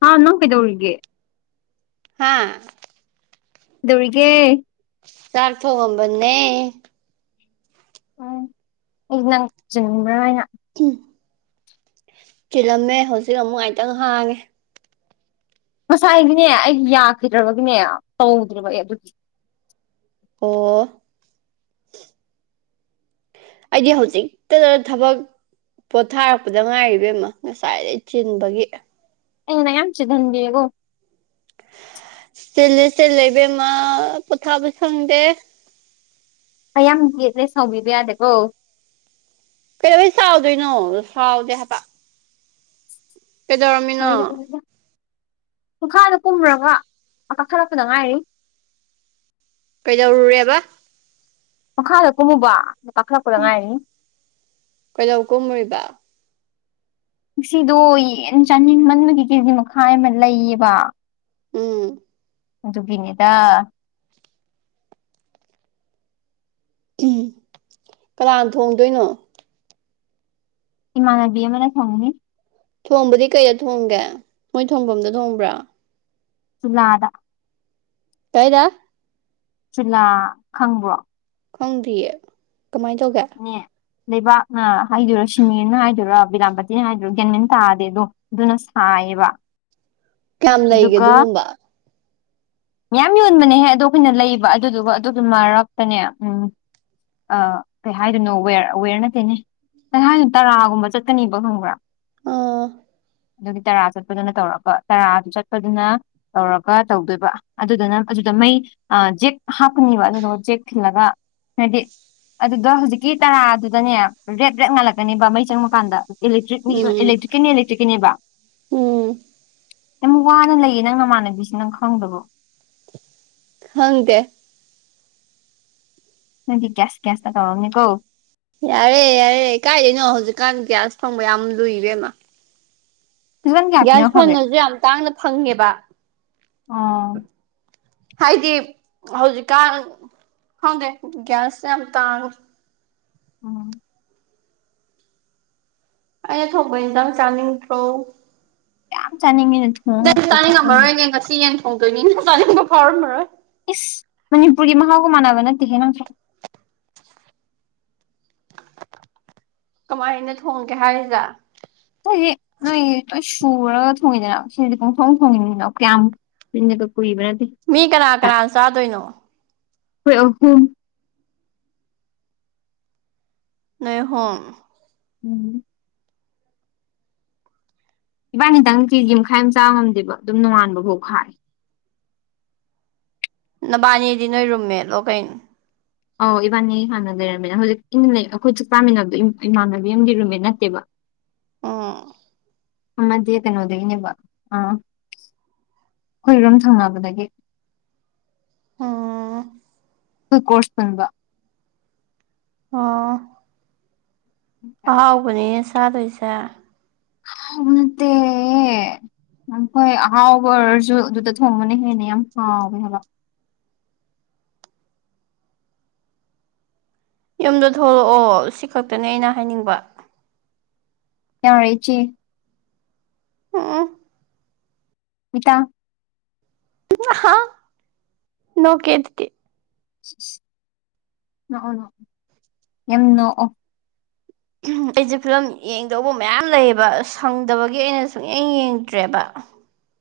ꯍꯥ ꯅꯪ ꯀꯩꯗꯧꯔꯤꯒꯦ ꯍꯥꯥ ꯀꯩꯗꯧꯔꯤꯒꯦ ꯆꯥꯛ ꯊꯣꯉꯝꯕꯟꯅꯦ ꯎꯝ ꯑꯩꯗꯤ ꯅꯪ ꯆꯤꯟꯕ꯭ꯔꯥ ꯍꯥꯢꯅ ꯇꯤ ꯆꯤꯜꯂꯝꯃꯦ ꯍꯧꯖꯤꯛ ꯑꯃꯨꯛ ꯉꯥꯏꯇꯪ ꯍꯥꯡꯉꯦ ꯉꯁꯥꯏꯒꯤꯅꯦ ꯑꯩ ꯌꯥꯈꯤꯗ꯭ꯔꯕꯒꯤꯅꯦ ꯇꯧꯗ꯭ꯔꯤꯕ ꯑꯩ ꯑꯗꯨꯒꯤ ꯑꯣ ꯑꯩꯗꯤ ꯍꯧꯖꯤꯛꯇꯗ ꯊꯕꯛ ꯄꯣꯊꯥꯔꯛꯄꯗ ꯉꯥꯏꯔꯤ ꯏꯕꯦꯝꯃ ꯉꯁꯥꯏꯗꯩ ꯆꯤꯟꯕꯒꯤ ꯑꯩꯅ ꯃꯌꯥꯝ ꯆꯤꯝꯍꯟꯕꯤꯌꯦꯕꯣ ꯆꯤꯜꯂꯦ ꯆꯤꯜꯂꯦ ꯏꯕꯦꯝꯃ ꯄꯣꯊꯥꯕ ꯁꯪꯗꯦ ꯑꯩ ꯌꯥꯝ ꯌꯦꯠꯂꯦ ꯁꯥꯎꯕꯤꯕ ꯌꯥꯗꯦꯀꯣ ꯀꯩꯗꯧꯕꯩ ꯁꯥꯎꯗꯣꯏꯅꯣ ꯁꯥꯎꯗꯦ ꯍꯥꯏꯕ ꯀꯩꯗꯧꯔꯝꯃꯤꯅꯣ ꯃꯈꯥꯗ ꯀꯨꯝꯃꯨꯔꯒ ꯀꯥꯈꯠꯂꯛꯄꯗ ꯉꯥꯏꯔꯤ ꯀꯩꯗꯧꯔꯨꯔꯦꯕ ꯃꯈꯥꯗ ꯀꯨꯝꯃꯨꯕ ꯀꯥꯈꯠꯂꯛꯄꯗ ꯑ ꯉꯥꯏꯔꯤ ꯀꯩꯗꯧ ꯀꯨꯝꯃꯨꯔꯤꯕ ꯉꯁꯤꯗꯣ ꯌꯦꯟ ꯆꯥꯅꯤꯡꯃꯟꯕꯒꯤ ꯀꯦꯖꯤ ꯃꯈꯥꯏ ꯑꯃ ꯂꯩꯌꯦꯕ ꯎꯝ ꯗꯨꯒꯤꯅꯦꯗ ꯎꯝ ꯀꯅꯥꯅ ꯊꯣꯡꯗꯣꯏꯅꯣ ꯏꯃꯥꯟꯅꯕꯤ ꯑꯃꯅꯥ ꯊꯣꯡꯒꯅꯤ ꯊꯣꯡꯕꯗꯤ ꯀꯩꯗ ꯊꯣꯡꯒꯦ ꯃꯣꯏ ꯊꯣꯡꯐꯝꯗ ꯊꯣꯡꯕ꯭ꯔꯥ ꯆꯨꯂꯥ ꯗ ꯀꯥꯢꯗ ꯆꯨꯂꯥ ꯈꯪꯕ꯭ꯔꯣ ꯈꯪꯗꯤꯌꯦ ꯀꯃꯥꯏ ꯇꯧꯒꯦ ꯅꯦ ꯂꯩꯕꯥꯛꯅ ꯍꯥꯏꯗꯣꯏꯔꯥ ꯁꯤꯃꯦꯟꯅ ꯍꯥꯏꯗꯣꯏꯔꯥ ꯕꯤꯂꯥꯝꯕꯥꯇꯤꯅ ꯍꯥꯏꯗꯣꯏꯔꯣ ꯒ꯭ꯌꯥꯟꯃꯦꯟ ꯇꯥꯗꯦ ꯑꯗꯣ ꯑꯗꯨꯅ ꯁꯥ ꯍꯥꯢꯕ ꯀꯌꯥꯝ ꯂꯩꯒꯦ ꯑꯗꯨꯒꯨꯝꯕ ꯃꯌꯥꯝ ꯌꯣꯟꯕꯅꯦꯍꯦ ꯑꯗꯣ ꯑꯩꯈꯣꯏꯅ ꯂꯩꯕ ꯑꯗꯨꯗꯨꯒ ꯑꯗꯨꯗꯨ ꯃꯔꯛꯇꯅꯦ ꯎꯝ ꯑ ꯀꯩ ꯍꯥꯏꯗꯣꯏꯅꯣ ꯋꯦꯔ ꯋꯦꯔ ꯅꯠꯇꯦꯅꯦ ꯀꯩꯍꯥꯏꯅꯤ ꯇꯔꯥꯒꯨꯝꯕ ꯆꯠꯀꯅꯦꯕ ꯈꯪꯕ꯭ꯔꯥ ꯑꯥ ꯑꯗꯨꯒꯤ ꯇꯔꯥ ꯆꯠꯄꯗꯨꯅ ꯇꯧꯔꯒ ꯇꯔꯥꯗꯨ ꯆꯠꯄꯗꯨꯅ ꯇꯧꯔꯒ ꯇꯧꯗꯣꯏꯕ ꯑꯗꯨꯗꯨꯅ ꯑꯗꯨꯗ ꯃꯩ ꯖꯦꯛ ꯍꯥꯞꯀꯅꯤꯕ ꯑꯗꯨꯗꯨ ꯖꯦꯛ ꯊꯤꯜꯂꯒ ꯍꯥꯏꯗꯤ ꯑꯗꯨꯗ ꯍꯧꯖꯤꯛꯀꯤ ꯇꯔꯥꯗꯨꯗꯅꯦ ꯔꯦꯠ ꯔꯦꯠ ꯉꯥꯜꯂꯛꯀꯅꯦꯕ ꯃꯩ ꯆꯪꯕꯀꯥꯟꯗ ꯏꯂꯦꯛꯇ꯭ꯔꯤꯛꯅꯤ ꯎꯝ ꯏꯂꯦꯛꯇ꯭ꯔꯤꯛꯀꯤꯅꯤ ꯏꯂꯦꯛꯇ꯭ꯔꯤꯛꯀꯤꯅꯦꯕ ꯎꯝ ꯌꯥꯝ ꯋꯥꯅ ꯂꯩꯌꯦ ꯅꯪ ꯅꯃꯥꯟꯅꯕꯤꯁꯦ ꯅꯪ ꯈꯪꯗꯕꯣ ꯈꯪꯗꯦ ꯅꯪꯗꯤ ꯒ꯭ꯌꯥꯁ ꯒ꯭ꯌꯥꯁꯇ ꯇꯧꯔꯝꯅꯤ ꯀꯣ ꯌꯥꯔꯦ ꯌꯥꯔꯦ ꯀꯥꯏꯗꯩꯅꯣ ꯍꯧꯖꯤꯛꯀꯥꯟ ꯒ꯭ꯌꯥꯁ ꯐꯪꯕ ꯌꯥꯝ ꯂꯨꯏ ꯏꯕꯦꯝꯃ ꯍꯧꯖꯤꯛꯀꯥꯟ ꯀꯌꯥ ꯒ꯭ꯌꯥꯁ ꯄꯤꯅꯈ꯭ꯔꯒꯦ ꯐꯪꯉꯁꯨ ꯌꯥꯝ ꯇꯥꯡꯅ ꯐꯪꯉꯦꯕ ꯑꯣ ꯍꯥꯏꯗꯤ ꯍꯧꯖꯤꯛꯀꯥꯟ ꯈꯪꯗꯦ ꯒ꯭ꯌꯥꯁ ꯌꯥꯝ ꯇꯥꯡꯉꯦ ꯎꯝ ꯑꯩꯅ ꯊꯣꯡꯕ ꯏꯟꯁꯥꯡ ꯆꯥꯅꯤꯡꯗ꯭ꯔꯣ ꯌꯥꯝ ꯆꯥꯅꯤꯡꯉꯦ ꯅꯪꯗꯤ ꯆꯥꯅꯤꯡꯉꯝꯃꯔꯣꯏꯅꯦ ꯉꯁꯤ ꯌꯦꯟ ꯊꯣꯡꯗꯣꯏꯅꯤꯅ ꯆꯥꯅꯤꯡꯕ ꯐꯥꯎꯔꯝꯃꯔꯣꯏ ꯏꯁ ꯃꯅꯤꯄꯨꯔꯒꯤ ꯃꯍꯥꯎꯒ ꯃꯥꯟꯅꯕ ꯅꯠꯇꯦꯍꯦ ꯅꯪꯁꯨ ꯀꯃꯥꯏꯅ ꯊꯣꯡꯒꯦ ꯍꯥꯏꯔꯤꯖꯦ ꯃꯣꯢꯗꯤ ꯅꯣꯢꯒꯤ ꯂꯣꯢ ꯁꯨ ꯄꯨꯔꯒ ꯊꯣꯡꯉꯤꯅꯦꯕ ꯁꯤꯗꯗꯤ ꯄꯣꯡꯊꯣꯡ ꯊꯣꯡꯉꯤꯅꯤꯅ ꯀꯌꯥꯝ ꯀꯨꯢꯅꯒ ꯃꯤ ꯀꯅꯥ ꯀꯅꯥꯅ ꯆꯥꯗꯣꯏꯅꯣ ꯈꯣꯏ ꯑꯍꯨꯝ ꯅꯣꯢ ꯑꯍꯨꯝ ꯎꯝ ꯏꯕꯥꯅꯤꯗꯪ ꯀꯦꯖꯤ ꯃꯈꯥꯏ ꯑꯃ ꯆꯥ ꯉꯝꯗꯦꯕ ꯑꯗꯨꯝ ꯅꯣꯡꯉꯥꯟꯕꯕꯨꯛ ꯈꯥꯛꯑꯦ ꯅꯕꯥꯅꯤꯗꯤ ꯅꯣꯏ ꯔꯨꯝ ꯃꯦꯠꯂꯣ ꯀꯩꯅꯣ ꯑꯧ ꯏꯕꯥꯅꯤ ꯍꯥꯟꯅ ꯂꯩꯔꯝꯃꯦꯅ ꯍꯧꯖꯤꯛ ꯏꯟꯂꯩ ꯑꯩꯈꯣꯏ ꯆꯥꯛ ꯆꯥꯃꯤꯟꯅꯕꯗꯣ ꯏꯃꯥꯟꯅꯕꯤ ꯑꯃꯒꯤ ꯔꯨꯝꯃꯦꯠ ꯅꯠꯇꯦꯕ ꯑꯣ ꯑꯃꯗꯤ ꯀꯩꯅꯣꯗꯒꯤꯅꯦꯕ ꯑ ꯑꯩꯈꯣꯏꯔꯨꯝ ꯊꯪꯅꯕꯗꯒꯤ ꯎꯝ ꯑꯈꯣꯢ ꯀꯣꯔꯁ ꯄꯨꯟꯕ ꯑꯣ ꯑꯍꯥꯎꯕꯅꯤꯅꯦ ꯆꯥꯗꯣꯏꯁꯦ ꯑꯍꯥꯎꯕ ꯅꯠꯇꯦ ꯑꯝ ꯍꯣꯏ ꯑꯍꯥꯎꯕ ꯑꯣꯏꯔꯁꯨ ꯑꯗꯨꯗ ꯊꯣꯡꯕꯅ ꯍꯦꯟꯅ ꯌꯥꯝ ꯍꯥꯎꯕꯅꯦ ꯍꯥꯏꯕ ꯌꯨꯝꯗ ꯊꯣꯛꯂꯛꯑꯣ ꯁꯤ ꯈꯛꯇꯅꯦ ꯑꯩꯅ ꯍꯥꯏꯅꯤꯡꯕ ꯌꯥꯔꯦ ꯢꯆꯦ ꯎꯝ ꯏꯇꯥ ꯑꯍꯥ ꯅꯣꯛꯀꯦ ꯑꯗꯨꯗꯤ ꯢꯁꯢꯁ ꯅꯣꯛꯑꯣ ꯅꯣꯛꯑꯣ ꯌꯥꯝ ꯅꯣꯛꯑꯣ ꯍꯝ ꯑꯩꯁꯦ ꯐꯤꯂꯝ ꯌꯦꯡꯗꯧꯕ ꯃꯌꯥꯝ ꯂꯩꯌꯦꯕ ꯁꯪꯗꯕꯒꯤ ꯑꯩꯅ ꯁꯨꯡꯌꯦꯡ ꯌꯦꯡꯗ꯭ꯔꯦꯕ [inaudible]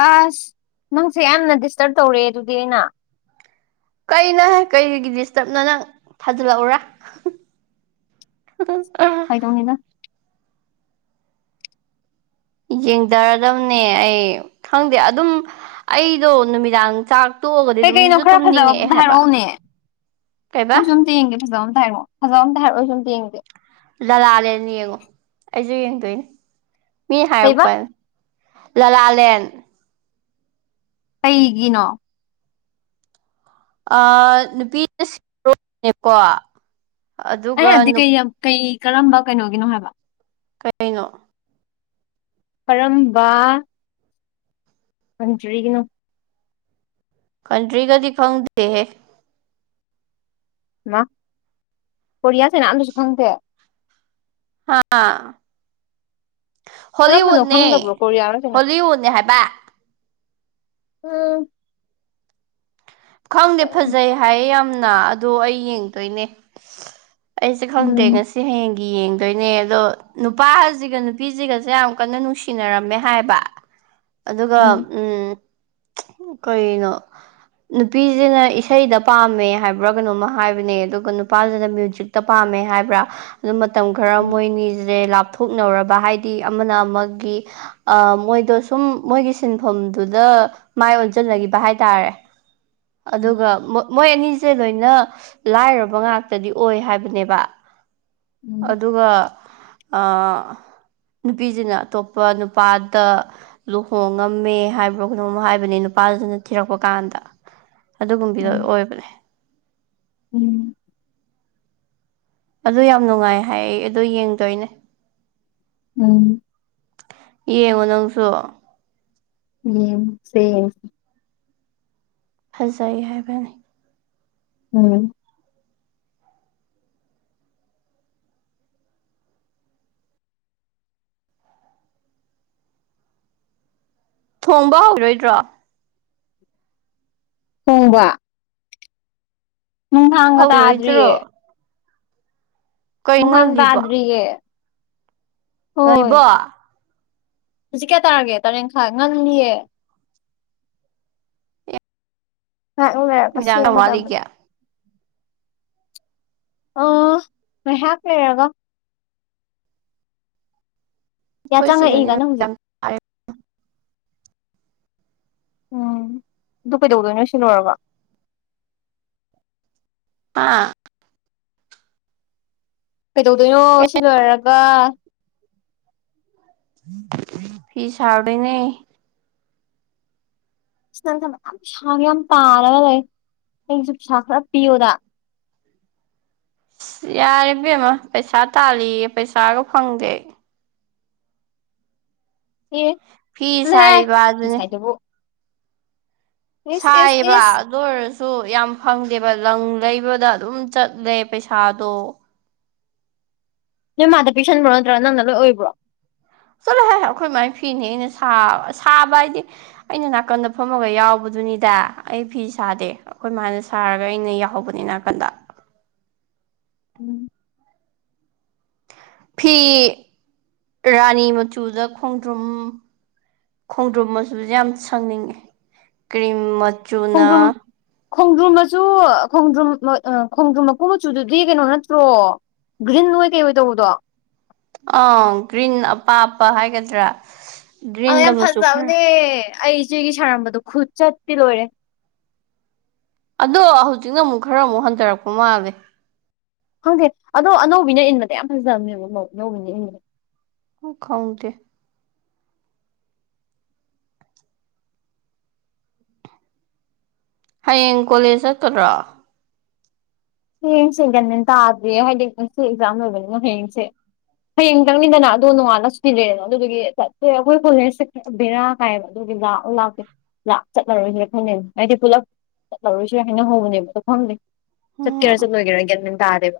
ꯑꯁ ꯅꯪꯁꯦ ꯌꯥꯝꯅ ꯗꯤꯁꯇꯔꯞ ꯇꯧꯔꯦ ꯑꯗꯨꯗꯤ ꯑꯩꯅ ꯀꯩꯅꯣꯍꯦ ꯀꯩꯔꯤꯒꯤ ꯗꯤꯁꯇꯔꯞꯅꯣ ꯅꯪ ꯊꯥꯖꯤꯜꯂꯛꯎꯔꯥ ꯍꯝꯍꯝ ꯍꯥ ꯐꯥꯒꯤ ꯇꯧꯅꯤꯗ ꯌꯦꯡꯗꯔꯗꯝꯅꯦ ꯑꯩ ꯈꯪꯗꯦ ꯑꯗꯨꯝ ꯑꯩꯗꯣ ꯅꯨꯃꯤꯗꯥꯡ ꯆꯥꯛ ꯇꯣꯛꯑꯒꯗꯤ ꯀꯩꯀꯩꯅꯣ ꯑꯗꯨꯝꯁꯨ ꯈꯔ ꯐꯖꯕ ꯇꯨꯝꯅꯤꯡꯉꯛꯑꯦ ꯑꯝꯇ ꯍꯥꯏꯕ ꯍꯥꯏꯔꯛꯎꯅꯦ ꯀꯩꯕꯥ ꯑꯩꯁꯨ ꯑꯝꯇ ꯌꯦꯡꯒꯦ ꯐꯖꯕ ꯑꯝꯇ ꯍꯥꯏꯔꯛꯑꯣ ꯐꯖꯕ ꯑꯝꯇ ꯍꯥꯏꯔꯑꯣ ꯑꯩꯁꯨ ꯑꯝ ꯌꯦꯡꯖꯦ ꯂꯂꯥꯜꯂꯦꯟ ꯌꯦꯡꯉꯣ ꯑꯩꯁꯨ ꯌꯦꯡꯗꯣꯏꯅꯦ ꯃꯤ ꯀꯩꯕ ꯍꯥꯏꯔꯛꯄꯅꯦ ꯂꯂꯥꯂꯦꯟ ꯀꯩꯒꯤꯅꯣ ꯑ ꯅꯨꯄꯤꯅ ꯁꯤ ꯔꯣ ꯅꯦ ꯀꯣ ꯑꯩꯅ ꯍꯥꯏꯕꯗꯤ ꯀꯩꯂꯝ ꯀꯩ ꯀꯔꯝꯕ ꯀꯩꯅꯣꯒꯤꯅꯣ ꯍꯥꯏꯕ ꯀꯩꯅꯣ ꯀꯔꯝꯕ ꯀꯟꯇ꯭ꯔꯤꯒꯤꯅꯣ ꯀꯟꯇ꯭ꯔꯤꯒꯥꯗꯤ ꯈꯪꯗꯦꯍꯦ ꯃꯥ ꯀꯣꯔꯤꯌꯥ ꯁꯦꯅꯥ ꯑꯝꯇꯁꯨ ꯈꯪꯗꯦ ꯍꯥꯥ ꯀꯔꯝꯕꯅꯣ ꯍꯣꯂꯤꯋꯨꯠꯅꯦ ꯈꯪꯗꯕ꯭ꯔꯣ ꯀꯣꯔꯤꯌꯥꯔ ꯆꯩꯅꯥ ꯍꯣꯂꯤꯋꯨꯠꯅꯦ ꯍꯥꯏꯕ ꯎꯝ ꯈꯪꯗꯦ ꯎꯝ ꯐꯖꯩ ꯍꯥꯏꯌꯦ ꯌꯥꯝꯅ ꯑꯗꯣ ꯑꯩ ꯌꯦꯡꯗꯣꯏꯅꯦ ꯑꯩꯁꯨ ꯈꯪꯗꯦ ꯉꯁꯤ ꯍꯌꯦꯡ ꯌꯦꯡꯗꯣꯏꯅꯦ ꯑꯗꯣ ꯅꯨꯄꯥꯖꯤꯒ ꯅꯨꯄꯤꯖꯤꯒꯁꯦ ꯌꯥꯝ ꯀꯟꯅ ꯅꯨꯡꯁꯤꯅꯔꯝꯃꯦ ꯍꯥꯏꯌꯦꯕ ꯑꯗꯨꯒ ꯎꯝ ꯀꯩꯅꯣ ꯅꯨꯄꯤꯖꯤꯅ ꯏꯁꯩꯗ ꯄꯥꯝꯃꯦ ꯍꯥꯏꯕ꯭ꯔꯥ ꯀꯩꯅꯣꯝꯃ ꯍꯥꯏꯕꯅꯦ ꯑꯗꯨꯒ ꯅꯨꯄꯥꯖꯤꯅ ꯃ꯭ꯌꯨꯖꯤꯛꯇ ꯄꯥꯝꯃꯦ ꯃꯦ ꯍꯥꯏꯕ꯭ꯔꯥ ꯑꯗꯨ ꯃꯇꯝ ꯈꯔ ꯎꯝ ꯃꯣꯏꯅꯤꯖꯦ ꯂꯥꯞ ꯊꯣꯛꯅꯧꯔꯕ ꯍꯥꯏꯗꯤ ꯑꯃꯅ ꯑꯃꯒꯤ ꯑꯥ ꯃꯣꯏꯗꯣ ꯁꯨꯝ ꯃꯣꯏꯒꯤ ꯁꯤꯟꯐꯝꯗꯨꯗ ꯑꯥ ꯃꯥꯏ ꯑꯣꯟꯁꯤꯟꯅꯈꯤꯕ ꯍꯥꯏꯇꯥꯔꯦ ꯑꯗꯨꯒ ꯃꯣ ꯃꯣꯏ ꯑꯅꯤꯁꯦ ꯂꯣꯏꯅ ꯂꯥꯏꯔꯕ ꯉꯥꯛꯇꯗꯤ ꯑꯣꯏ ꯍꯥꯏꯕꯅꯦꯕ ꯎꯝ ꯑꯗꯨꯒ ꯑ ꯅꯨꯄꯤꯖꯤꯅ ꯑꯇꯣꯞꯄ ꯅꯨꯄꯥꯗ ꯂꯨꯍꯣꯡꯉꯝꯃꯦ ꯍꯥꯏꯕ꯭ꯔꯣ ꯀꯩꯅꯣꯝ ꯍꯥꯏꯕꯅꯦ ꯄꯥꯖꯤꯅ ꯊꯤꯔꯛꯄ ꯀꯥꯟꯗ ꯑꯗꯨꯒꯨꯝꯕꯤꯗꯣ ꯎꯝ ꯑꯣꯏꯕꯅꯦ ꯎꯝ ꯑꯗꯨ ꯌꯥꯝ ꯅꯨꯡꯉꯥꯏ ꯍꯥꯏꯌꯦ ꯑꯩ ꯑꯗꯨ ꯌꯦꯡꯗꯣꯏꯅꯦ ꯎꯝ ꯌꯦꯡꯉꯣ ꯅꯪꯁꯨ ꯎꯝ ꯁꯦ ꯐꯖꯩ ꯍꯥꯏꯕꯅꯦ ꯎꯝ ꯊꯣꯡꯕ ꯍꯧꯒꯤꯔꯣꯏꯗ꯭ꯔꯣ ꯊꯣꯡꯕ ꯅꯨꯡꯊꯥꯡꯒ ꯍꯧꯔꯣꯏꯗ꯭ꯔꯣ ꯇꯥꯗ꯭ꯔꯤꯌꯦ ꯀꯩ ꯅꯨꯡꯊꯥꯡ ꯉꯜꯂꯤꯕꯣ ꯇꯥꯗ꯭ꯔꯤꯌꯦ ꯍꯣꯏ ꯅꯣꯔꯤꯕꯣ ꯍꯧꯖꯤꯛ ꯀꯌꯥ ꯇꯥꯔꯒꯦ ꯇꯔꯦꯠ ꯈꯥꯏ ꯉꯜꯂꯤꯌꯦ ꯉꯥ ꯎꯅꯔꯒ ꯅꯨꯃꯤꯗꯥꯡ ꯀꯌꯥꯝ ꯋꯥꯠꯂꯤꯒꯦ ꯁꯦꯝꯃꯗꯕꯅꯦ ꯑꯣ ꯉꯩꯍꯥꯛ ꯂꯩꯔꯒ ꯑꯩꯈꯣꯏ ꯌꯥꯆꯪꯉꯛꯏꯕ ꯁꯤꯗꯗꯤ ꯀꯟꯅ ꯍꯧꯖꯤꯛ ꯅꯨꯃꯤꯗꯥꯡ ꯇꯥꯔꯦ ꯎꯝ ꯑꯗꯨ ꯀꯩꯗꯧꯗꯣꯏꯅꯣ ꯁꯤ ꯂꯣꯏꯔꯒ ꯑꯥ ꯀꯩꯗꯧꯗꯣꯏꯅꯣ ꯁꯤ ꯂꯣꯏꯔꯒ ꯐꯤ ꯁꯥꯔꯨꯗꯣꯢꯅꯦ ꯁꯤ ꯅꯪ ꯊꯕꯛ ꯌꯥꯝ ꯄꯩꯁꯥꯒ ꯌꯥꯝ ꯇꯥꯜꯂꯒ ꯂꯩ ꯑꯩꯁꯨ ꯄꯩꯁꯥ ꯈꯔ ꯄꯤꯌꯣꯗ ꯑꯁ ꯌꯥꯔꯦ ꯕꯦꯝꯃ ꯄꯩꯁꯥ ꯇꯥꯜꯂꯤꯌꯦ ꯄꯩꯁꯥꯒ ꯐꯪꯗꯦ ꯑꯩ ꯑꯦ ꯐꯤ ꯆꯜꯂꯣꯍꯦ ꯁꯥꯔꯤꯕ ꯐꯤ ꯑꯗꯨꯅꯤ ꯁꯥꯏꯗꯨꯕꯨ ꯁꯥꯏꯌꯦꯕ ꯏꯁ ꯑꯗꯨ ꯑꯣꯏꯔꯁꯨ ꯌꯥꯝ ꯐꯪꯗꯦꯕ ꯂꯪ ꯂꯩꯕꯗ ꯑꯗꯨꯝ ꯆꯠꯂꯦ ꯄꯩꯁꯥꯗꯣ ꯅꯣꯏ ꯃꯥꯗ ꯄꯤꯁꯟꯕ꯭ꯔꯣ ꯅꯠꯇ꯭ꯔ ꯅꯪꯅ ꯂꯣꯏ ꯑꯣꯏꯕ꯭ꯔꯣ ꯑꯦ ꯑꯩꯈꯣꯏꯃꯥꯏ ꯐꯤꯅꯦ ꯑꯩꯅ ꯁꯥ ꯑ ꯁꯥꯕ ꯍꯥꯏꯗꯤ ꯑꯩꯅ ꯅꯥꯀꯟꯗ ꯐꯝꯃꯒ ꯌꯥꯎꯕꯗꯨꯅꯤꯗ ꯑꯩ ꯐꯤ ꯁꯥꯗꯦ ꯑꯩꯈꯣꯏ ꯃꯥꯅ ꯁꯥꯔꯒ ꯑꯩꯅ ꯌꯥꯎꯍꯧꯕꯅꯦ ꯅꯥꯀꯟꯗ ꯎꯝ ꯐꯤ ꯔꯥꯅꯤ ꯃꯆꯨꯗ ꯈꯣꯡꯗ꯭ꯔꯨꯝ ꯈꯣꯡꯗ꯭ꯔꯨꯝ ꯃꯆꯨꯁꯦ ꯌꯥꯝ ꯁꯪꯅꯤꯡꯉꯦ ꯀ꯭ꯔꯤꯝ ꯃꯆꯨꯅ ꯈꯣꯡꯗ꯭ꯔꯨꯝ ꯈꯣꯡꯗ꯭ꯔꯨꯝ ꯃꯆꯨ ꯈꯣꯡꯗ꯭ꯔꯨꯝ ꯃ ꯑ ꯈꯣꯡꯗ꯭ꯔꯨꯝ ꯃꯀꯨ ꯃꯆꯨꯗꯨꯗꯤ ꯀꯩꯅꯣ ꯅꯠꯇ꯭ꯔꯣ ꯒ꯭ꯔꯤꯟ ꯑꯣꯢ ꯀꯩ ꯑꯣꯏ ꯇꯧꯕꯗꯣ ꯑ ꯒ꯭ꯔꯤꯟ ꯑꯄꯥꯞꯄ ꯍꯥꯏꯒꯗ꯭ꯔꯥ ꯑ ꯒ꯭ꯔꯤꯟꯗ ꯌꯥꯝ ꯃꯆꯨ ꯈꯔ ꯐꯖꯕꯅꯦ ꯑꯩ ꯏꯆꯦꯒꯤ ꯁꯥꯔꯝꯕꯗꯣ ꯈꯨꯠ ꯆꯠꯇꯤ ꯂꯣꯏꯔꯦ ꯑꯗꯣ ꯍꯧꯖꯤꯛꯅ ꯑꯃꯨꯛ ꯈꯔ ꯑꯃꯨꯛ ꯍꯟꯊꯔꯛꯄ ꯃꯥꯜꯂꯦ ꯈꯪꯗꯦ ꯑꯗꯣ ꯑꯅꯧꯕꯤꯅ ꯏꯟꯕꯗ ꯌꯥꯝ ꯐꯖꯕꯅꯦꯕ ꯃꯧ ꯑꯅꯧꯕꯤꯅ ꯏꯟꯕꯗ ꯑꯣ ꯈꯪꯗꯦ ꯍꯌꯦꯡ ꯀꯣꯂꯦꯖ ꯆꯠꯀꯗ꯭ꯔꯣ ꯍꯌꯦꯡꯁꯦ ꯒ꯭ꯌꯥꯟꯃꯦꯟ ꯇꯥꯗ꯭ꯔꯤꯌꯦ ꯍꯥꯏꯗꯤ ꯉꯁꯤ ꯑꯦꯛꯖꯥꯝ ꯂꯕꯅꯤꯅꯣ ꯍꯌꯦꯡꯁꯦ ꯍꯌꯦꯡ ꯇꯪꯅꯤꯗꯅ ꯑꯗꯣ ꯅꯣꯡꯉꯥꯜꯂ ꯁꯨꯇꯤ ꯂꯩꯔꯦꯗꯅ ꯑꯗꯨꯗꯨꯒꯤ ꯆꯠꯁꯦꯔꯥ ꯑꯩꯈꯣꯏ ꯀꯣꯂꯦꯖꯁꯦ ꯄ ꯕꯦꯔꯥ ꯀꯥꯏꯕ ꯑꯗꯨ ꯖꯥ ꯎ ꯂꯥꯛꯇꯦ ꯂꯥꯛ ꯆꯠꯂꯔꯣꯏꯁꯤꯔ ꯈꯜꯂꯤꯅꯤ ꯑꯩꯗꯤ ꯄꯨꯂꯞ ꯆꯠꯂꯔꯣꯏꯁꯤꯔꯥ ꯍꯥꯏꯅꯍꯧꯕꯅꯦꯕ ꯗꯣ ꯈꯪꯗꯦ ꯆꯠꯀꯦꯔꯥ ꯎꯝ ꯆꯠꯂꯣꯏꯒꯦꯔꯥ ꯒꯌꯥꯟꯃꯦꯟ ꯇꯥꯗꯦꯕ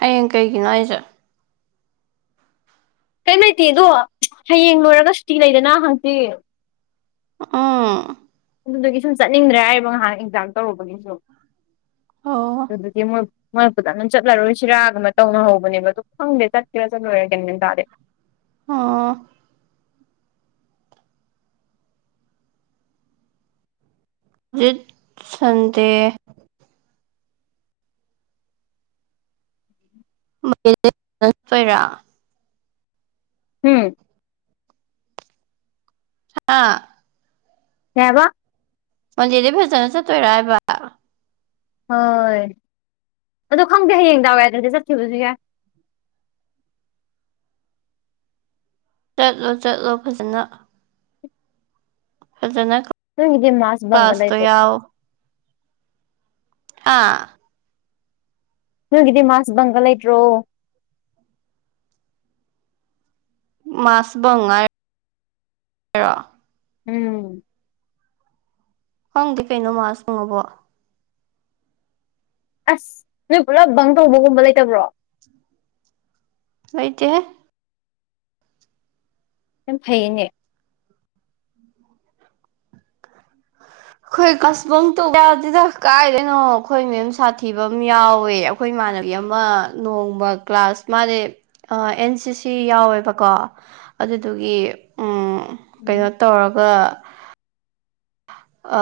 ꯍꯌꯦꯡ ꯀꯩꯒꯤꯅꯣ ꯍꯥꯏꯖꯦ ꯀꯩꯝ ꯂꯩꯇꯦ ꯗꯣ ꯍꯌꯦꯡ ꯂꯣꯏꯔꯒ ꯁꯨꯇꯤ ꯂꯩꯗꯅ ꯍꯪꯆꯤꯠ ꯎꯝ ꯑꯗꯨꯗꯨꯒꯤ ꯁꯨꯝ ꯆꯠꯅꯤꯡꯗ꯭ꯔꯦ ꯍꯥꯏꯕ ꯉꯥꯏꯍꯥꯛ ꯑꯦꯛꯖꯥꯥꯡ ꯇꯧꯔꯨꯕꯒꯤ ꯁꯨꯝ ꯑꯣ ꯗꯨꯗꯤ ꯃꯣꯏ ꯃꯣꯏ ꯐꯖꯅ ꯆꯠꯂꯔꯣꯏꯁꯤꯔꯥ ꯒꯨꯝꯕ ꯇꯧꯅꯥꯥꯥ ꯍꯧꯕꯅꯦꯕ ꯑꯗꯨ ꯈꯪꯗꯦ ꯆꯠꯀꯦꯔꯥ ꯆꯠꯂꯣꯔ ꯒ꯭ꯌꯥꯟ ꯃꯦꯟꯅ ꯇꯥꯗꯦ ꯑꯥ ꯆꯤꯠ ꯁꯟꯗꯦ [unintelligible] ꯎꯝ ꯍꯥꯥ ꯀꯩ ꯍꯥꯏꯕ ꯃꯟꯗꯦꯗꯩ ꯐꯖꯅ ꯆꯠꯇꯣꯏꯔꯑꯕ ꯍꯣꯏ ꯑꯗꯣ ꯈꯪꯗꯦ ꯍꯌꯦꯡ ꯗꯥꯎ ꯌꯥꯗ꯭ꯔꯗꯤ ꯆꯠꯈꯤꯕꯁꯨ ꯌꯥꯏ [inaudible] ꯆꯠꯂꯣ ꯆꯠꯂꯣ ꯐꯖꯅ ꯐꯖꯅ ꯅꯣꯏꯒꯤꯗꯤ ꯃꯥꯔꯁ ꯕꯪꯒ ꯀ꯭ꯂꯥꯁꯇꯣ ꯂꯩꯇ꯭ꯔꯣ ꯌꯥꯎ ꯍꯥ ꯅꯣꯢꯒꯤꯗꯤ ꯃꯥꯁꯕꯪꯒ ꯂꯩꯇ꯭ꯔꯣ ꯃꯥꯁ ꯕꯪ ꯍꯥꯏꯔꯣ ꯎꯝ ꯈꯪꯗꯦ ꯀꯩꯅꯣ ꯃꯥꯁ ꯕꯪ ꯑꯕꯣ ꯑꯁ ꯅꯣꯏ ꯄꯨꯂꯞ ꯕꯪ ꯇꯧꯕꯒꯨꯝꯕ ꯂꯩꯇꯕ꯭ꯔꯣ ꯂꯩꯇꯦꯍꯦ ꯌꯥꯝ ꯐꯩꯌꯦꯅꯦ [inaudible] ꯑꯩꯈꯣꯏ ꯀ꯭ꯂꯥꯁ ꯕꯪ ꯇꯧꯕ ꯌꯥꯗꯦꯗ ꯀꯥꯏꯗꯩꯅꯣ ꯑꯩꯈꯣꯏ ꯃꯦꯝ ꯁꯥꯊꯤꯕ ꯑꯃ ꯌꯥꯎꯋꯦ ꯑꯩꯈꯣꯏ ꯏꯃꯥꯟꯅ ꯕꯤ ꯑꯃ ꯅꯣꯡꯃ ꯀ꯭ꯂꯥꯁ ꯃꯥꯖꯦ ꯑ ꯑꯦꯟ ꯁꯤ ꯁꯤ ꯌꯥꯎꯋꯦꯕꯀꯣ ꯑꯗꯨꯗꯨꯒꯤ ꯑꯝ ꯎꯝ ꯀꯩꯅꯣ ꯇꯧꯔꯒ ꯀ [inaudible] ꯑ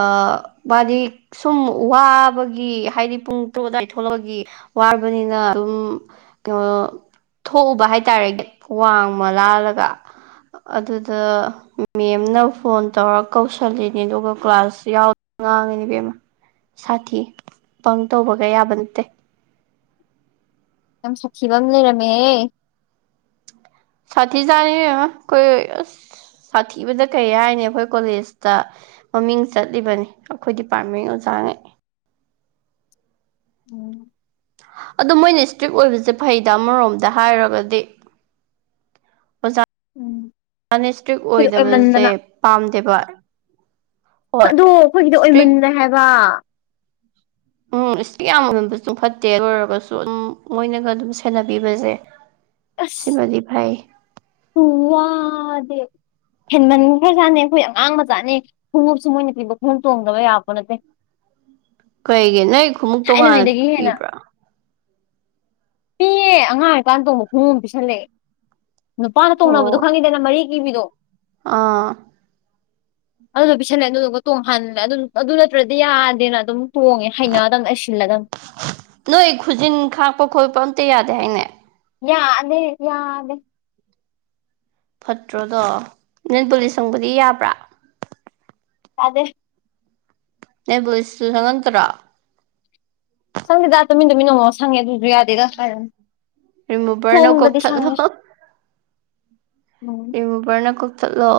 ꯃꯥꯗꯤ ꯁꯨꯝ ꯋꯥꯕꯒꯤ ꯍꯥꯏꯗꯤ ꯄꯨꯡ ꯇꯔꯨꯛ ꯑꯗꯨꯋꯥꯏ ꯊꯣꯛꯂꯛꯄꯒꯤ ꯋꯥꯔꯕꯅꯤꯅ ꯑꯗꯨꯝ ꯀꯩꯅꯣ ꯊꯣꯛꯎꯕ ꯍꯥꯏꯇꯥꯔꯦ ꯋꯥꯡꯃ ꯂꯥꯜꯂꯒ ꯑꯗꯨꯗ ꯃꯦꯝꯅ ꯐꯣꯟ ꯇꯧꯔ ꯀꯧꯁꯜꯂꯤꯅꯦ ꯑꯗꯨꯒ ꯀ꯭ꯂꯥꯁ ꯌꯥꯎꯗꯦꯅ ꯉꯥꯡꯉꯤꯅꯦ ꯏꯕꯦꯝꯃ ꯁꯥꯊꯤ ꯕꯪ ꯇꯧꯕꯒ ꯌꯥꯕ ꯅꯠꯇꯦ ꯌꯥꯝ ꯁꯥꯊꯤꯕ ꯑꯃ ꯂꯩꯔꯝꯃꯦꯍꯦ ꯁꯥꯊꯤꯖꯥꯠꯅꯤ ꯏꯕꯦꯝꯃ ꯈꯣꯢ ꯑꯁ ꯁꯥꯊꯤꯕꯗ ꯀꯩ ꯍꯥꯏꯅꯤ ꯑꯩꯈꯣꯏ ꯀꯣꯂꯦꯖꯇ ꯃꯃꯤꯡ ꯆꯠꯂꯤꯕꯅꯦ ꯑꯩꯈꯣꯏ ꯗꯤꯄꯥꯔꯠꯃꯦꯟ ꯑꯣꯖꯥ ꯑꯥꯢ ꯎꯝ ꯑꯗꯣ ꯃꯣꯏꯅ ꯏꯁꯇ꯭ꯔꯤꯛ ꯑꯣꯏꯕꯁꯦ ꯐꯩꯗ ꯑꯃꯔꯣꯝꯗ ꯍꯥꯏꯔꯒꯗꯤ ꯎꯝ ꯀꯟꯅ ꯁꯇ꯭ꯔꯤꯛ ꯑꯣꯏꯗꯕꯁꯦ ꯄꯥꯝꯗꯦꯕ ꯍꯣꯏ ꯑꯗꯣ ꯑꯩꯈꯣꯏꯒꯤꯗꯣ ꯏꯁꯇ꯭ꯔꯤꯛ ꯑꯣꯏꯃꯟꯂꯦ ꯍꯥꯏꯕ ꯎꯝ ꯁꯇ꯭ꯔꯤꯛ ꯌꯥꯝꯃꯟꯕꯁꯨ ꯐꯠꯇꯦ ꯑꯗꯨꯑꯣꯢꯔꯒꯁꯨ ꯃꯣꯏꯅꯒ ꯑꯗꯨꯝ ꯁꯦꯟꯅꯕꯤꯕꯁꯦ ꯁꯤꯃꯗꯤ ꯐꯩ ꯍꯨ ꯋꯥꯗꯦ ꯍꯦꯟꯃꯟ ꯈꯔꯖꯥꯠꯅꯦ ꯑꯩꯈꯣꯏ ꯑꯉꯥꯡ ꯃꯆꯥꯅꯦ ꯈꯣꯡꯎꯞꯁꯨ ꯃꯣꯏꯅ ꯄꯤꯕ ꯈꯣꯡꯎꯞ ꯇꯣꯡꯗꯕ ꯌꯥꯄꯣꯠ ꯅꯠꯇꯦ [inaudible] ꯀꯩꯒꯤ ꯅꯣꯢ ꯈꯨꯎꯞ ꯇꯣꯉꯥꯟꯅ ꯊꯥꯏꯅꯉꯩꯗꯒꯤ ꯄꯤꯕ꯭ꯔꯥ ꯄꯤꯌꯦ ꯑꯉꯥꯡ ꯑꯣꯏꯀꯥꯟ ꯇꯣꯡꯕ ꯈꯣꯡꯎꯞ ꯑꯃ ꯄꯤꯁꯜꯂꯛꯑꯦ ꯅꯨꯄꯥꯅ ꯑꯣ ꯇꯣꯡꯅꯕꯗꯣ ꯈꯪꯉꯤꯗꯅ ꯃꯔꯤ ꯀꯤꯕꯤꯗꯣ ꯑꯥ ꯑꯗꯨꯗꯣ ꯄꯤꯁꯜꯂꯦ ꯑꯗꯨꯗꯨꯒ ꯇꯣꯡꯍꯜꯂꯦ ꯑꯗꯨ ꯅꯠꯇ꯭ꯔꯗꯤ ꯌꯥꯗꯦꯅ ꯑꯗꯨꯝ ꯇꯣꯡꯉꯦ ꯍꯩꯅꯗꯕꯅ ꯑꯩ ꯁꯤꯜꯂꯗꯕꯅꯤ ꯅꯣꯏ ꯈꯨꯖꯤꯟ ꯈꯥꯛꯄ ꯈꯣꯠꯄ ꯑꯝꯇ ꯌꯥꯗꯦ ꯍꯥꯏꯅꯦ ꯌꯥꯗꯦ ꯌꯥꯗꯦ ꯐꯠꯇ꯭ꯔꯣꯗꯣ ꯅꯦꯜꯄꯨꯂꯤꯁ ꯁꯪꯕꯗꯤ ꯌꯥꯕ꯭ꯔꯥ ꯌꯥꯗꯦ ꯅꯦꯜ ꯄꯨꯂꯤꯁꯁꯨ ꯁꯪꯉꯛꯇꯔꯣ ꯁꯪꯗꯦꯗ ꯇꯨꯃꯤꯟ ꯇꯃꯤꯟ ꯑꯃꯨꯃꯨꯛ ꯁꯪꯉꯦ ꯑꯗꯨꯁꯨ ꯌꯥꯗꯦꯗ ꯀꯥꯢꯗꯩꯅꯣ ꯔꯤꯃꯨꯚꯔꯅ ꯈꯣꯡꯗꯗꯤ ꯀꯣꯛꯊꯠꯂꯣ ꯁꯪꯉꯦ ꯎꯝ ꯔꯤꯃꯨꯕꯔꯅ ꯀꯣꯛꯊꯠꯂꯣ